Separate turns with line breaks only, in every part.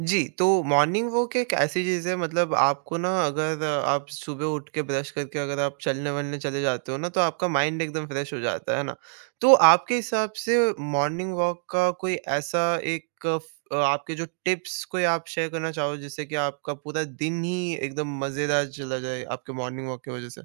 जी, तो morning walk एक ऐसी चीज़ है मतलब आपको ना अगर आप सुबह उठ के ब्रश करके अगर आप चलने-वलने चले जाते हो ना, तो आपका माइंड एकदम फ्रेश हो जाता है ना? तो आपके हिसाब से मॉर्निंग वॉक का कोई ऐसा एक फ आपके जो टिप्स कोई आप शेयर करना चाहो जिससे कि आपका पूरा दिन ही एकदम मज़ेदार चला जाए आपके मॉर्निंग वॉक की वज़ह से?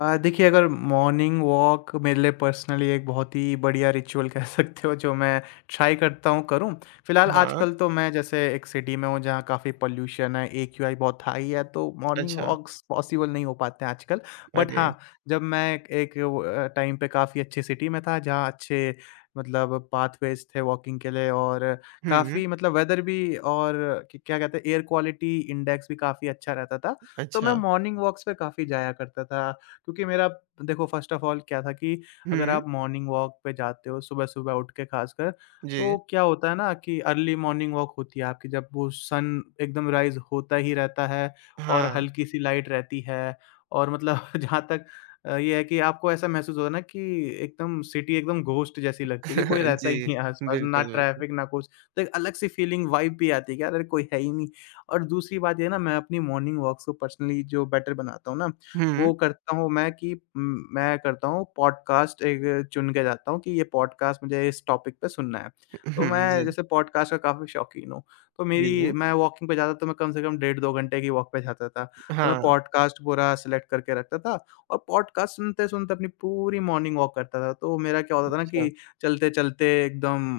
देखिए, अगर मॉर्निंग वॉक मेरे लिए पर्सनली एक बहुत ही बढ़िया रिचुअल कह सकते हो जो मैं ट्राई करता हूँ करूँ। फिलहाल
हाँ,
आजकल तो मैं जैसे एक सिटी में हूँ जहाँ काफ़ी पॉल्यूशन है, एक्यूआई बहुत हाई है, तो मॉर्निंग
अच्छा,
वॉक्स पॉसिबल नहीं हो पाते हैं आजकल। बट
अरे!
हाँ, जब मैं एक एक वो टाइम पे काफ़ी अच्छी सिटी में था जहाँ अच्छे मतलब पाथवेज़ थे वॉकिंग के लिए, और
हुँ,
काफ़ी मतलब वेदर भी, और क क्या कहते हैं एयर क्वालिटी इंडेक्स भी काफ़ी अच्छा रहता था। तो मैं
अच्छा,
मॉर्निंग वॉक्स पे काफ़ी जाया करता था। क्योंकि मेरा, देखो, फर्स्ट ऑफ ऑल क्या था कि अगर
हुँ,
आप मॉर्निंग वॉक पे जाते हो सुबह-सुबह उठ के खासकर, तो
जी,
क्या होता है ना कि अर्ली मॉर्निंग वॉक होती है आपकी, जब वो सन एकदम राइज़ होता ही रहता है और
हाँ,
हल्की-सी लाइट रहती है, और मतलब जहाँ तक ये है कि आपको ऐसा महसूस होता है ना कि एकदम सिटी एकदम घोस्ट जैसी लगती है कि कोई रहता
जी,
ही नहीं है आस-पास, ना
बिल्कुल, बिल्कुल,
ट्रैफिक ना कुछ। तो एक अलग-सी फीलिंग वाइब भी आती है कि यार अरे कोई है ही नहीं। और दूसरी बात ये है ना, मैं अपनी मॉर्निंग वॉक्स को पर्सनली जो बेटर बनाता हूँ ना,
हुँ,
वो करता हूँ मैं कि, मैं करता हूँ पॉडकास्ट एक चुन के जाता हूँ कि ये पॉडकास्ट मुझे इस टॉपिक पे सुनना है। तो
हुँ,
मैं
जी,
जैसे पॉडकास्ट का काफ़ी शौकीन हूँ, तो
जी।
मेरी मैं वॉकिंग पे जाता, तो मैं कम से कम डेढ़ 2 घंटे की वॉक पे जाता था। तो मैं
हाँ,
पॉडकास्ट पूरा सेलेक्ट करके रखता था और पॉडकास्ट सुनते-सुनते अपनी पूरी मॉर्निंग वॉक करता था। तो मेरा क्या होता था ना
अच्छा।
कि चलते-चलते एकदम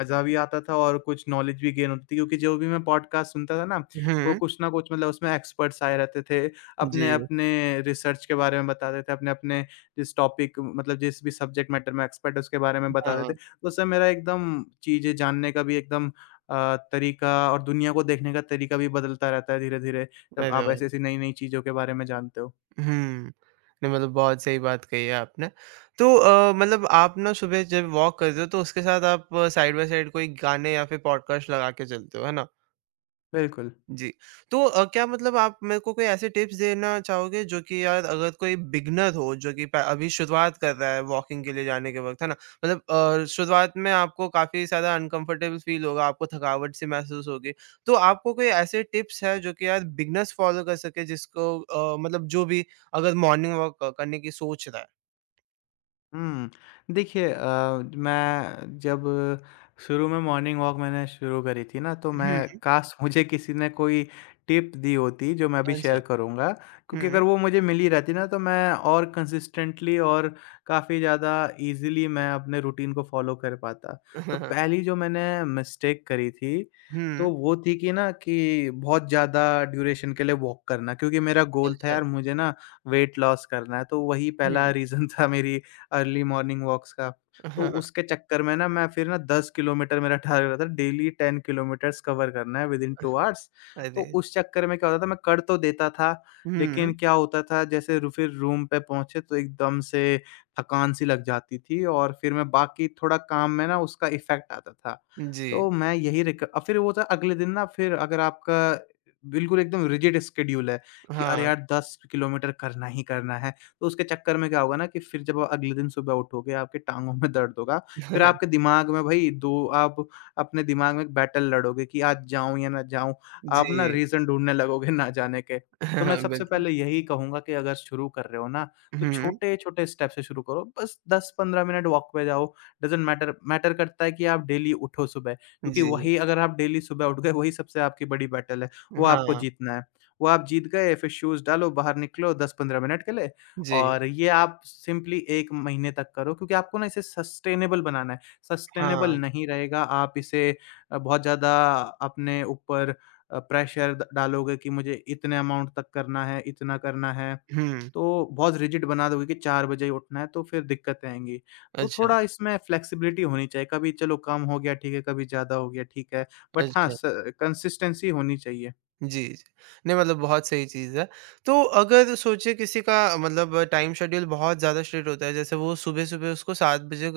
मज़ा भी आता था और कुछ नॉलेज भी गेन होती थी, क्योंकि जो भी मैं पॉडकास्ट सुनता था ना, वो
हुँ,
कुछ ना कुछ मतलब उसमें एक्सपर्ट्स आए रहते थे।
जी,
अपने-अपने रिसर्च के बारे में बताते थे, अपने-अपने जिस टॉपिक मतलब जिस भी सब्जेक्ट मैटर में एक्सपर्ट है उसके बारे में
हाँ,
बताते थे। तो उससे मेरा एकदम चीज़ें जानने का भी एकदम तरीका और दुनिया को देखने का तरीका भी बदलता रहता है धीरे-धीरे, जब
अरे
आप
वाह!
ऐसी-ऐसी नई-नई चीज़ों के बारे में जानते हो।
हुँ, नहीं मतलब बहुत सही बात कही है आपने। तो मतलब आप ना सुबह जब वॉक करते हो तो उसके साथ आप साइड बाय साइड कोई गाने या फिर पॉडकास्ट लगा के चलते हो, है ना?
बिल्कुल।
जी। तो क्या मतलब आप मेरे को कोई ऐसे टिप्स देना चाहोगे जो कि यार अगर कोई बिगिनर हो जो कि प अभी शुरुआत कर रहा है वॉकिंग के लिए जाने के वक़्त, है ना? मतलब शुरुआत में आपको काफ़ी ज़्यादा अनकम्फ़र्टेबल फ़ील होगा, आपको थकावट सी महसूस होगी। तो आपको कोई ऐसे टिप्स हैं जो कि यार बिगिनर्स फ़ॉलो कर सके जिसको मतलब जो भी अगर मॉर्निंग वॉक क करने की सोच रहा है?
हुँ। देखिए, मैं जब शुरू में मॉर्निंग वॉक मैंने शुरू करी थी ना, तो
हुँ,
मैं काश मुझे किसी ने कोई टिप दी होती जो मैं अभी
अच्छा।
शेयर करूँगा। क्योंकि
हुँ।
अगर वो मुझे मिली रहती ना, तो मैं और कंसिस्टेंटली और काफ़ी ज़्यादा ईज़िली मैं अपने रूटीन को फ़ॉलो कर पाता। तो
हाँ, हाँ।
पहली जो मैंने मिस्टेक करी थी, तो
हुँ,
वो थी कि, ना, कि बहुत ज़्यादा ड्यूरेशन के लिए वॉक करना, क्योंकि मेरा गोल था
अच्छा।
यार मुझे ना वेट लॉस करना है, तो वही पहला
हुँ,
रीज़न था मेरी अर्ली मॉर्निंग वॉक्स का।
हाँ,
तो
हाँ।
उसके चक्कर में ना मैं फिर ना 10 किलोमीटर मेरा टारगेट होता था, डेली 10 किलोमीटर्स कवर करना है विदिन 2 आवर्स। तो
अरे!
उस चक्कर में क्या होता था, मैं कर तो देता था,
हुँ,
लेकिन क्या होता था जैसे रू फिर रूम पे पहुँचे तो एकदम से थकान सी लग जाती थी और फिर मैं बाकी थोड़ा काम में ना उसका इफ़ेक्ट आता था।
जी।
तो मैं यही फिर वो था अगले दिन ना, फिर अगर आपका बिल्कुल एकदम रिजिड स्केड्यूल है कि अरे
हाँ।
यार 10 किलोमीटर करना ही करना है, तो उसके चक्कर में क्या होगा ना कि फिर जब आप अगले दिन सुबह उठोगे, आपकी टाँगों में दर्द होगा। फिर आपके दिमाग में भई 2, आप अपने दिमाग में एक बैटल लड़ोगे कि आज जाऊँ या ना जाऊँ। आप ना
जी।
रीज़न ढूँढने लगोगे ना जाने के। तो मैं सबसे
बिल्कुल।
पहले यही कहूँगा कि अगर शुरू कर रहे हो ना, तो
हुँ,
छोटे-छोटे स्टेप से शुरू करो। बस 10-15 मिनट वॉक पे जाओ। डज़न्ट मैटर, मैटर करता है कि आप डेली उठो सुबह। क्योंकि
जी।
वही अगर आप डेली सुबह उठ गए, वही सबसे आपकी बड़ी बैटल है। वो आपको
हाँ,
जीतना है। वो आप जीत गए, फिर शूज़ डालो, बाहर निकलो 10-15 मिनट के लिए।
जी।
और ये आप सिंपली 1 महीने तक करो, क्योंकि आपको ना इसे सस्टेनेबल बनाना है। सस्टेनेबल
हाँ।
नहीं रहेगा, आप इसे बहुत ज़्यादा अपने ऊपर प्रेशर द डालोगे कि मुझे इतने अमाउंट तक करना है, इतना करना है,
हुँ।
तो बहुत रिजिड बना दोगे कि 4 बजे ही उठना है, तो फिर दिक्कतें आएँगी। तो
अच्छा,
थोड़ा इसमें फ्लेक्सिबिलिटी होनी चाहिए, कभी चलो कम हो गया ठीक है, कभी ज़्यादा हो गया ठीक है, बट हाँ,
अच्छा।
स कंसिस्टेंसी होनी चाहिए।
जी, जी। नहीं मतलब बहुत सही चीज़ है। तो अगर सोचिए किसी का मतलब टाइम शेड्यूल बहुत ज़्यादा स्ट्रिक्ट होता है, जैसे वो सुबह-सुबह उसको 7 बजे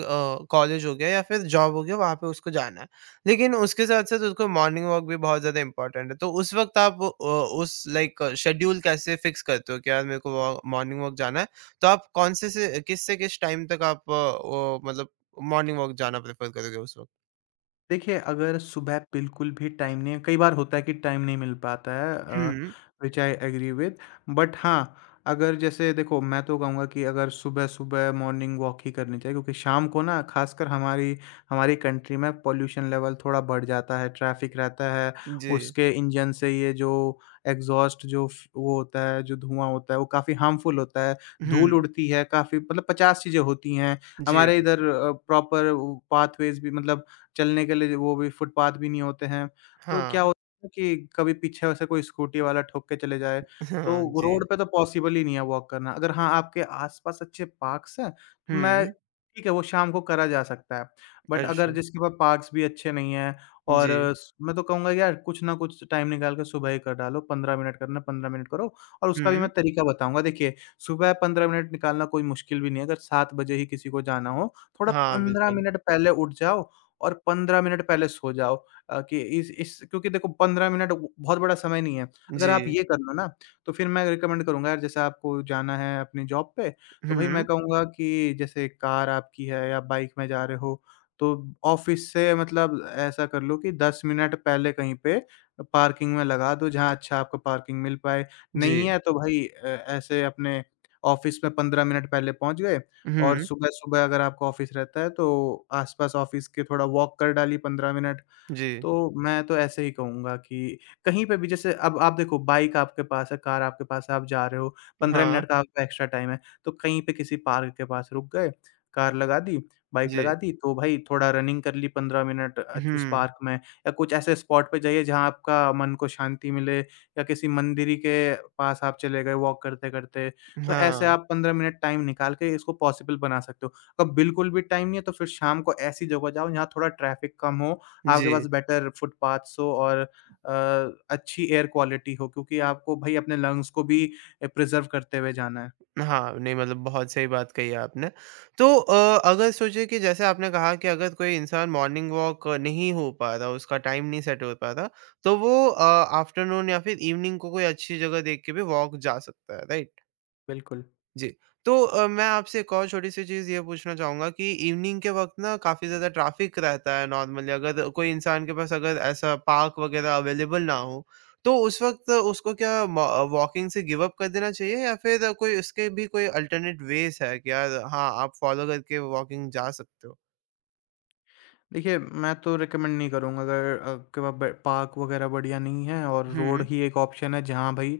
कॉलेज हो गया या फिर जॉब हो गया, वहाँ पे उसको जाना है। लेकिन उसके साथ-साथ उसको मॉर्निंग वॉक भी बहुत ज़्यादा इम्पोर्टेंट है। तो उस वक़्त आप उस लाइक शेड्यूल कैसे फिक्स करते हो कि यार मेरे को वॉ मॉर्निंग वॉक जाना है? तो आप कौन से किस टाइम तक आप वो मतलब मॉर्निंग वॉक जाना प्रेफ़र करोगे उस वक़्त?
देखिए, अगर सुबह बिल्कुल भी टाइम नहीं है, कई बार होता है कि टाइम नहीं मिल पाता है,
हुँ,
which I agree with. But हाँ, अगर जैसे देखो मैं तो कहूँगा कि अगर सुबह-सुबह मॉर्निंग वॉक ही करनी चाहिए, क्योंकि शाम को ना ख़ासकर हमारी हमारी कंट्री में पॉल्यूशन लेवल थोड़ा बढ़ जाता है, ट्रैफ़िक रहता है,
जी।
उसके इंजन से ये जो एग्ज़ॉस्ट जो फ वो होता है, जो धुआँ होता है वो काफ़ी हार्मफुल होता है, धूल
हुँ,
उड़ती है, काफ़ी मतलब 50 चीज़ें होती हैं।
जी।
हमारे इधर प्रॉपर पाथवेज़ भी मतलब चलने के लिए वो भी, फुटपाथ भी नहीं होते हैं। तो
हाँ,
क्या होता है कि कभी पीछे से कोई स्कूटी वाला ठोक के चले जाए,
हाँ,
तो
जी।
रोड पे तो पॉसिबल ही नहीं है वॉक करना। अगर हाँ, आपके आस-पास अच्छे पार्क्स हैं, तो मैं,
हुँ,
ठीक है, वो शाम को करा जा सकता है। बट
अच्छा।
अगर जिसके पास पार्क्स भी अच्छे नहीं हैं, और
जी।
स मैं तो कहूँगा यार कुछ ना कुछ टाइम निकाल के सुबह ही कर डालो, 15 मिनट करना, 15 मिनट करो, और उसका भी
हुँ,
मैं तरीका बताऊँगा। देखिए, सुबह 15 मिनट निकालना कोई मुश्किल भी नहीं है, अगर 7 बजे ही किसी को जाना हो, थोड़ा
हाँ,
15
बिल्कुल।
मिनट पहले उठ जाओ और 15 मिनट पहले सो जाओ। कि, इस, क्योंकि देखो 15 मिनट ब बहुत बड़ा समय नहीं है। अगर आप
जी।
ये कर लो ना, तो फिर मैं रिकमेंड करूँगा यार, जैसे आपको जाना है अपनी जॉब पे, तो भई मैं
हुँ,
कहूँगा कि जैसे कार आपकी है या बाइक में जा रहे हो, तो ऑफ़िस से मतलब ऐसा कर लो कि 10 मिनट पहले कहीं पे पार्किंग में लगा दो, जहाँ अच्छा आपको पार्किंग मिल पाए।
जी।
नहीं है तो भई, ऐसे अपने ऑफ़िस में 15 मिनट पहले पहुँच गए और
हुँ,
सुबह-सुबह अगर आपका ऑफ़िस रहता है, तो आस-पास ऑफ़िस के थोड़ा वॉक कर डाली 15 मिनट।
जी।
तो मैं तो ऐसे ही कहूँगा कि कहीं पे भी, जैसे अब आप देखो बाइक आपके पास है, कार आपके पास है, आप जा रहे हो, 15
हाँ,
मिनट का आपका एक्स्ट्रा टाइम है, तो कहीं पे किसी पार्क के पास रुक गए, कार लगा दी, बाइक
जी।
लगा दी, तो भाई थोड़ा रनिंग कर ली 15 मिनट उस
हुँ,
पार्क में, या कुछ ऐसे स्पॉट पे जाइए जहाँ आपका मन को शांति मिले, या किसी मंदिर ही के पास आप चले गए वॉक करते-करते, तो ऐसे
हाँ,
आप 15 मिनट टाइम निकाल के इसको पॉसिबल बना सकते हो। अब बिल्कुल भी टाइम नहीं है, तो फिर शाम को ऐसी जगह जाओ जहाँ थोड़ा ट्रैफ़िक कम हो,
जी।
आपके पास बेटर फुटपाथ्स हो और अ, अच्छी एयर क्वालिटी हो, क्योंकि आपको भई अपने लंग्स को भी प्रिज़र्व करते हुए जाना है।
हाँ, नहीं मतलब बहुत सही बात कही आपने। तो अगर सोचे कि जैसे आपने कहा कि अगर कोई इंसान मॉर्निंग वॉक नहीं हो पा रहा, उसका टाइम नहीं सेट हो पा रहा, तो वो आफ्टरनून या फिर इवनिंग को कोई अच्छी जगह देख के भी वॉक जा सकता है, राइट?
बिल्कुल।
जी। तो मैं आपसे एक और छोटी-सी चीज़ ये पूछना चाहूँगा कि इवनिंग के वक़्त ना काफ़ी ज़्यादा ट्रैफ़िक रहता है नॉर्मली अगर कोई इंसान के पास अगर ऐसा पार्क वग़ैरह अवेलेबल ना हो, तो उस वक़्त उसको क्या म वॉकिंग से गिव अप कर देना चाहिए या फिर कोई उसके भी कोई अल्टरनेट वेज़ है कि यार हाँ, आप फ़ॉलो करके वॉकिंग जा सकते हो?
देखिए, मैं तो रिकमेंड नहीं करूँगा, अगर आपके वहाँ ब पार्क वग़ैरह बढ़िया नहीं है और रोड
हुँ,
ही एक ऑप्शन है जहाँ भई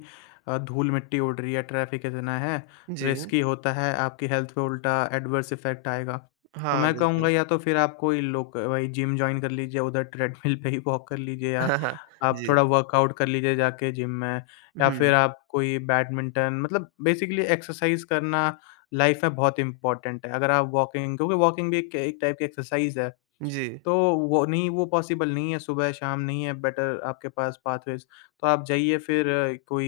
धूल मिट्टी उड़ रही है, ट्रैफ़िक इतना है,
जी।
रिस्की होता है, आपकी हेल्थ पे उल्टा एडवर्स इफ़ेक्ट आएगा। तो
हाँ,
मैं कहूँगा,
बिल्कुल।
या तो फिर आप कोई लोक वही जिम जॉइन कर लीजिए, उधर ट्रेडमिल पे ही वॉक कर लीजिए, या
हाँ, हाँ।
आप
जी।
थोड़ा वर्कआउट कर लीजिए जाके जिम में, या
हुँ,
फिर आप कोई बैडमिंटन, मतलब बेसिकली एक्सरसाइज़ करना लाइफ़ में बहुत इम्पोर्टेंट है। अगर आप वॉकिंग, क्योंकि वॉकिंग भी एक एक टाइप की एक्सरसाइज़ है।
जी।
तो वो नहीं, वो पॉसिबल नहीं है, सुबह-शाम नहीं है बेटर आपके पास पाथवेज़। तो आप जाइए फिर कोई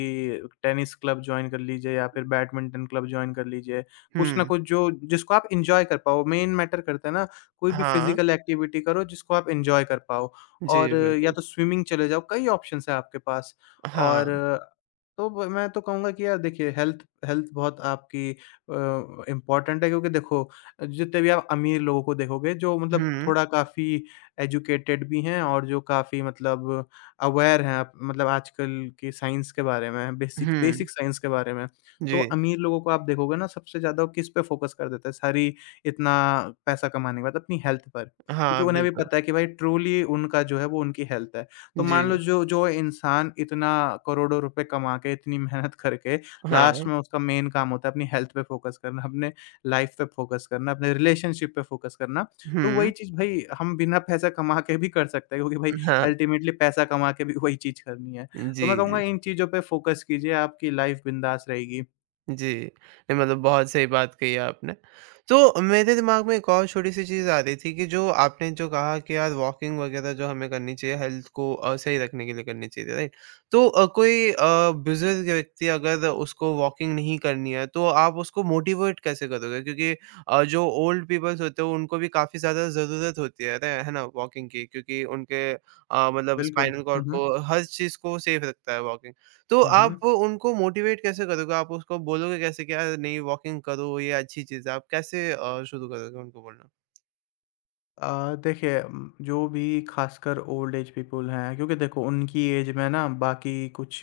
टेनिस क्लब जॉइन कर लीजिए या फिर बैडमिंटन क्लब जॉइन कर लीजिए। कुछ ना
हुँ।
कुछ जो, जिसको आप एन्जॉय कर पाओ, मेन मैटर करता है ना, कोई भी
हाँ।
फिज़िकल एक्टिविटी करो जिसको आप एन्जॉय कर पाओ,
जी,
और या
बिल्कुल।
तो स्विमिंग चले जाओ, कई ऑप्शंस हैं आपके पास। और
हाँ।
तो ब मैं तो कहूँगा कि यार देखिए, हेल्थ, हेल्थ बहुत आपकी इम्पोर्टेंट है, क्योंकि देखो जितने भी आप अमीर लोगों को देखोगे जो, मतलब,
हुँ,
थोड़ा काफ़ी एजुकेटेड भी हैं और जो काफ़ी मतलब अवेयर हैं, आप मतलब आजकल की साइंस के बारे में, बेसिक,
हुँ।
बेसिक साइंस के बारे में।
जी।
तो अमीर लोगों को आप देखोगे ना, सबसे ज़्यादा वो किस पे फ़ोकस कर देते हैं सारी इतना पैसा कमाने के बाद, अपनी हेल्थ पर। क्योंकि
हाँ,
उन्हें भी
बिल्कुल।
पता है कि भाई ट्रूली उनका जो है वो उनकी हेल्थ है। तो मान लो
जी,
जो, जो इंसान इतना करोड़ों रुपए कमा के, इतनी मेहनत करके लास्ट
हाँ।
में उसका मेन काम होता है अपनी हेल्थ पे फ़ोकस करना, अपने लाइफ पे फ़ोकस करना, अपने रिलेशनशिप पे फ़ोकस करना। तो
हुँ,
वही चीज़ भई हम बिना पैसा कमा के भी कर सकते हैं क्योंकि भई
हाँ।
अल्टीमेटली पैसा कमा के भी वही चीज़ करनी है। तो
जी,
मैं कहूँगा
जी।
इन चीज़ों पे फ़ोकस कीजिए, आपकी लाइफ बिंदास रहेगी।
जी। नहीं मतलब बहुत सही बात कही आपने। तो मेरे दिमाग में एक और छोटी-सी चीज़ आ रही थी कि जो आपने जो कहा कि यार वॉकिंग वगैरह जो हमें करनी चाहिए हेल्थ को सही रखने के लिए करनी चाहिए, राइट? तो कोई बुज़ुर्ग व्यक्ति अगर उसको वॉकिंग नहीं करनी है तो आप उसको मोटिवेट कैसे करोगे? क्योंकि जो ओल्ड पीपल्स होते हैं उनको भी काफ़ी ज़्यादा ज़रूरत होती है ना? वॉकिंग की क्योंकि उनके मतलब
बिल्कुल।
स्पाइनल
हुँ,
कॉर्ड
हुँ।
को हर चीज़ को सेफ रखता है वॉकिंग। तो
हुँ,
आप
हुँ।
उनको मोटिवेट कैसे करोगे? आप उसको बोलोगे कैसे कि यार नहीं वॉकिंग करो, ये अच्छी चीज़ है। आप कैसे शुरू करोगे उनको बोलना?
देखिए जो भी खासकर ओल्ड एज पीपल हैं क्योंकि देखो उनकी एज में ना बाकी कुछ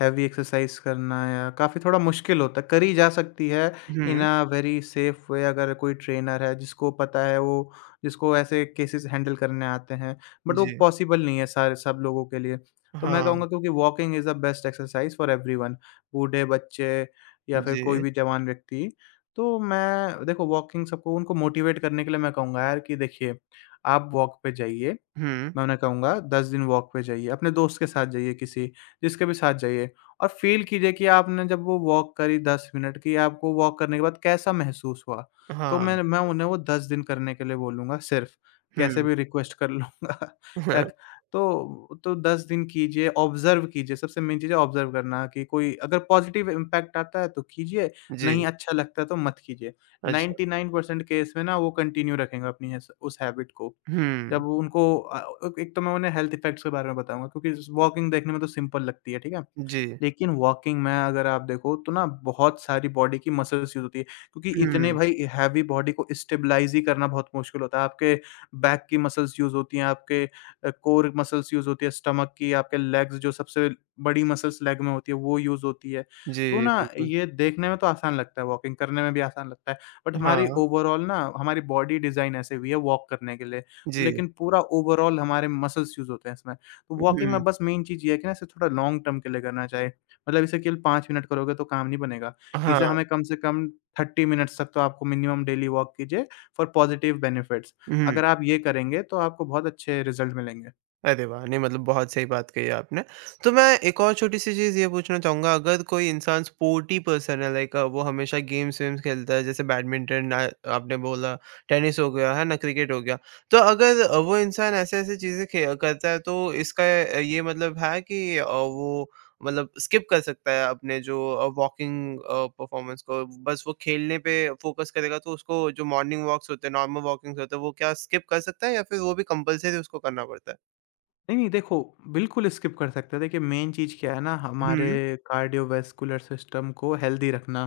हैवी एक्सरसाइज करना या काफ़ी थोड़ा मुश्किल होता है। करी जा सकती है इन
हुँ,
अ वेरी सेफ वे अगर कोई ट्रेनर है जिसको पता है वो जिसको ऐसे केसेस हैंडल करने आते हैं। बट वो
जी।
पॉसिबल नहीं है सारे सब लोगों के लिए। तो मैं
हाँ,
कहूँगा क्योंकि walking is the best exercise for everyone बूढ़े, बच्चे या फिर कोई
जी।
भी जवान व्यक्ति। तो मैं देखो वॉकिंग सबको उनको मोटिवेट करने के लिए मैं कहूँगा यार कि देखिए, आप वॉक पे जाइए
हुँ,
मैं उन्हें कहूँगा 10 दिन वॉक पे जाइए, अपने दोस्त के साथ जाइए किसी जिसके भी साथ जाइए और फ़ील कीजिए कि आपने जब वो वॉक करी 10 मिनट की, आपको वॉक करने के बाद कैसा महसूस हुआ? तो
हाँ,
मैं उन्हें वो 10 दिन करने के लिए बोलूँगा सिर्फ़, कैसे
हुँ।
भी रिक्वेस्ट कर लूँगा एक तो 10 दिन कीजिए, ऑब्ज़र्व कीजिए, सबसे मेन चीज़ है ऑब्ज़र्व करना कि कोई अगर पॉज़िटिव इम्पैक्ट आता है तो कीजिए, नहीं
जी,
अच्छा लगता है तो मत कीजिए।
अच्छा।
99% केस में ना वो कंटिन्यू रखेंगे अपनी इस उस हैबिट को।
हुँ,
जब उनको एक तो मैं उन्हें हेल्थ इफ़ेक्ट्स के बारे में बताऊँगा क्योंकि वॉकिंग देखने में तो सिंपल लगती है, ठीक है?
जी।
लेकिन वॉकिंग में अगर आप देखो तो ना बहुत सारी बॉडी की मसल्स यूज़ होती है क्योंकि इतने
हुँ,
भाई हैवी बॉडी को स्टेबलाइज़ ही करना बहुत मुश्किल होता है। आपके बैक की मसल्स यूज़ होती हैं, आपके कोर मसल्स यूज़ होती है, स्टमक की, आपके लेग्स जो सबसे बड़ी मसल्स लेग में होती है वो यूज़ होती है। तो
जी,
ना
बिल्कुल।
ये देखने में तो आसान लगता है, वॉकिंग करने में भी आसान लगता है, बट हमारी
हाँ,
ओवरऑल ना हमारी बॉडी डिज़ाइन ऐसे हुई है वॉक करने के लिए। तो
जी।
लेकिन पूरा ओवरऑल हमारे मसल्स यूज़ होते हैं इसमें। तो वॉकिंग
हुँ,
में बस मेन चीज़ ये है कि ना इसे थोड़ा लॉन्ग टर्म के लिए करना चाहिए। मतलब इसे केवल 5 मिनट करोगे तो काम नहीं बनेगा।
हाँ,
इसे हमें कम से कम 30 मिनट्स तक तो आपको मिनिमम डेली वॉक कीजिए फॉर पॉज़िटिव बेनिफिट्स।
हुँ।
अगर आप ये करेंगे तो आपको बहुत अच्छे रिज़ल्ट मिलेंगे।
अरे वाह! नहीं मतलब बहुत सही बात कही आपने। तो मैं एक और छोटी-सी चीज़ ये पूछना चाहूँगा अगर कोई इंसान स्पोर्टी पर्सन है लाइक वो हमेशा गेम्स-वेम्स खेलता है जैसे बैडमिंटन आपने बोला, टेनिस हो गया, है ना? क्रिकेट हो गया। तो अगर वो इंसान ऐसे-ऐसे चीज़ें खे करता है तो इसका ये मतलब है कि वो मतलब स्किप कर सकता है अपने जो वॉकिंग परफॉर्मेंस को बस वो खेलने पे फ़ोकस करेगा तो उसको जो मॉर्निंग वॉक्स होते हैं, नॉर्मल वॉकिंग्स होते हैं वो क्या स्किप कर सकता है या फिर वो भी कंपल्सरी उसको करना पड़ता है?
नहीं, नहीं, देखो, बिल्कुल स्किप कर सकते हैं। देखिए, मेन चीज़ क्या है ना, हमारे
हुँ,
कार्डियोवैस्कुलर सिस्टम को हेल्दी रखना,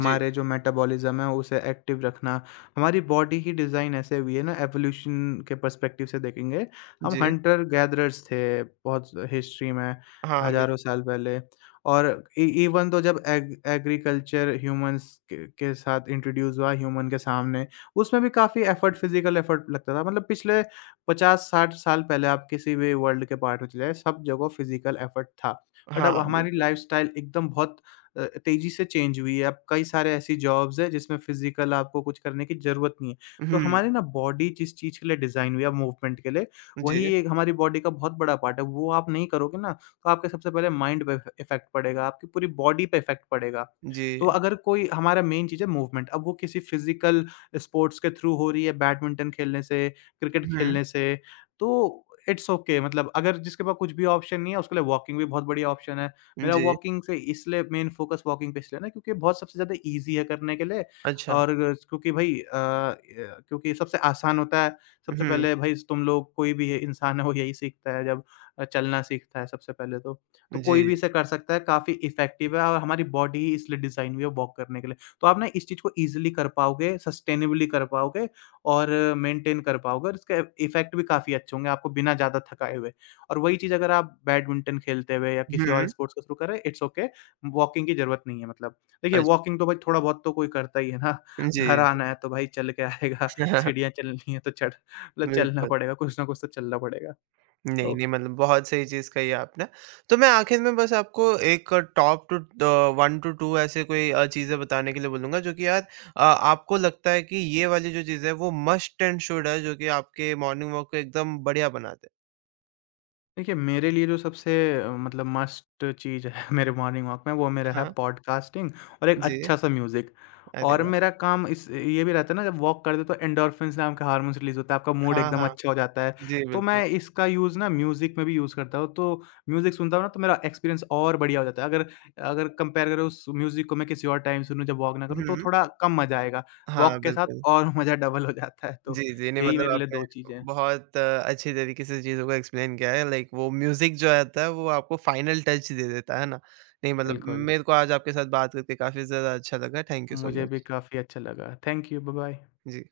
जी,
जो मेटाबॉलिज़्म है, उसे एक्टिव रखना। हमारी बॉडी की डिज़ाइन ऐसे हुई है ना, एवोल्यूशन के पर्सपेक्टिव से देखेंगे, हम
जी।
हंटर-गैदरर्स थे बहुत हिस्ट्री में,
हाँ, बिल
हज़ारों साल पहले। और इ इवन तो जब एग एग्रीकल्चर ह्यूमन्स के साथ इंट्रोड्यूस हुआ, ह्यूमन के सामने, उसमें भी काफ़ी एफ़र्ट, फिज़िकल एफ़र्ट लगता था। मतलब पिछले 50-60 साल पहले आप किसी भी वर्ल्ड के पार्ट में चले जाएँ, सब जगह फिज़िकल एफ़र्ट था। बट अब
हाँ,
हमारी
बिल्कुल।
लाइफ़स्टाइल एकदम बहुत तेज़ी से चेंज हुई है। अब कई सारे ऐसी जॉब्स हैं जिसमें फिज़िकल आपको कुछ करने की ज़रूरत नहीं है। तो
हुँ,
हमारी ना बॉडी जिस चीज़ के लिए डिज़ाइन हुई है मूवमेंट के लिए, वही
जी,
एक हमारी बॉडी का बहुत बड़ा पार्ट है। वो आप नहीं करोगे ना, तो आपके सबसे पहले माइंड पे इफ़ेक्ट पड़ेगा, आपकी पूरी बॉडी पे इफ़ेक्ट पड़ेगा।
जी।
तो अगर कोई हमारा मेन चीज़ है मूवमेंट, अब वो किसी फिज़िकल स्पोर्ट्स के थ्रू हो रही है, बैडमिंटन खेलने से क्रिकेट
हुँ,
खेलने से, तो इट्स ओके okay। मतलब अगर जिसके पास कुछ भी ऑप्शन नहीं है, उसके लिए वॉकिंग भी बहुत बढ़िया ऑप्शन है। मेरा
जी,
वॉकिंग से इसलिए मेन फ़ोकस वॉकिंग पे इसलिए ना क्योंकि बहुत सबसे ज़्यादा ईज़ी है करने के लिए
अच्छा।
और क्योंकि भई य क्योंकि सबसे आसान होता है। सबसे
हुँ,
पहले भई तुम लोग कोई भी है, इंसान है वो यही सीखता है जब चलना सीखता है सबसे पहले तो। तो कोई भी
जी,
इसे कर सकता है, काफ़ी इफ़ेक्टिव है और हमारी बॉडी ही इसलिए डिज़ाइन हुई है वॉक करने के लिए। तो आप ना इस चीज़ को ईज़िली कर पाओगे, सस्टेनेबली कर पाओगे और मेंटेन कर पाओगे और इसके इफ़ेक्ट भी काफ़ी अच्छे होंगे आपको बिना ज़्यादा थकाए हुए। और वही चीज़ अगर आप बैडमिंटन खेलते हुए या किसी
हुँ,
और स्पोर्ट्स के थ्रू करें, इट्स ओके वॉकिंग की ज़रूरत नहीं है मतलब। देखिए
अच्छ
वॉकिंग तो भाई थोड़ा बहुत तो कोई करता ही है ना, घर
जी।
आना है तो भाई चल के आएगा, सीढ़ियाँ चलनी है तो चढ़ मतलब चलना
बिल्कुल।
पड़ेगा, कुछ ना कुछ तो चलना पड़ेगा।
नहीं,
तो
नहीं मतलब बहुत सही चीज़ कही आपने। तो मैं आखिर में बस आपको एक टॉप टू 1 टू 2 ऐसे कोई चीज़ें बताने के लिए बोलूँगा जो कि यार आपको लगता है कि ये वाली जो चीज़ है वो मस्ट एंड शुड है जो कि आपके मॉर्निंग वॉक को एकदम बढ़िया बनाते हैं।
देखिए, मेरे लिए जो सबसे मतलब मस्ट चीज़ है मेरे मॉर्निंग वॉक में वो मेरा है
हाँ,
पॉडकास्टिंग और एक
जी।
अच्छा-सा म्यूज़िक।
अरे
और
वाह!
मेरा काम इस ये भी रहता है ना जब वॉक करते हो तो एंडोर्फिन्स नाम का हार्मोन्स रिलीज़ होता है, आपका मूड
हाँ,
एकदम
हाँ।
अच्छा हो जाता है।
जी,
तो
बिल्कुल।
मैं इसका यूज़ ना म्यूज़िक में भी यूज़ करता हूँ, तो म्यूज़िक सुनता हूँ ना तो मेरा एक्सपीरियंस और बढ़िया हो जाता है। अगर अगर कंपेयर करो उस म्यूज़िक को मैं किसी और टाइम सुनूँ जब वॉक ना करूँ तो
हुँ।
थोड़ा कम मज़ा आएगा।
हाँ,
वॉक के साथ
बिल्कुल।
और मज़ा डबल हो जाता है,
जी,
तो
जी, नहीं
यही
मतलब
मेरे लिए
आपने
2 चीज़ें हैं।
बहुत अच्छी तरीके से चीज़ों को एक्सप्लेन किया है लाइक वो म्यूज़िक जो आता है वो आपको फाइनल टच दे देता है ना? नहीं मतलब
बिल्कुल।
मेरे को आज आपके साथ बात करके काफ़ी ज़्यादा अच्छा लगा। थैंक यू सो
मुझे भी
मच।
काफ़ी अच्छा लगा। Thank you, bye bye.
जी।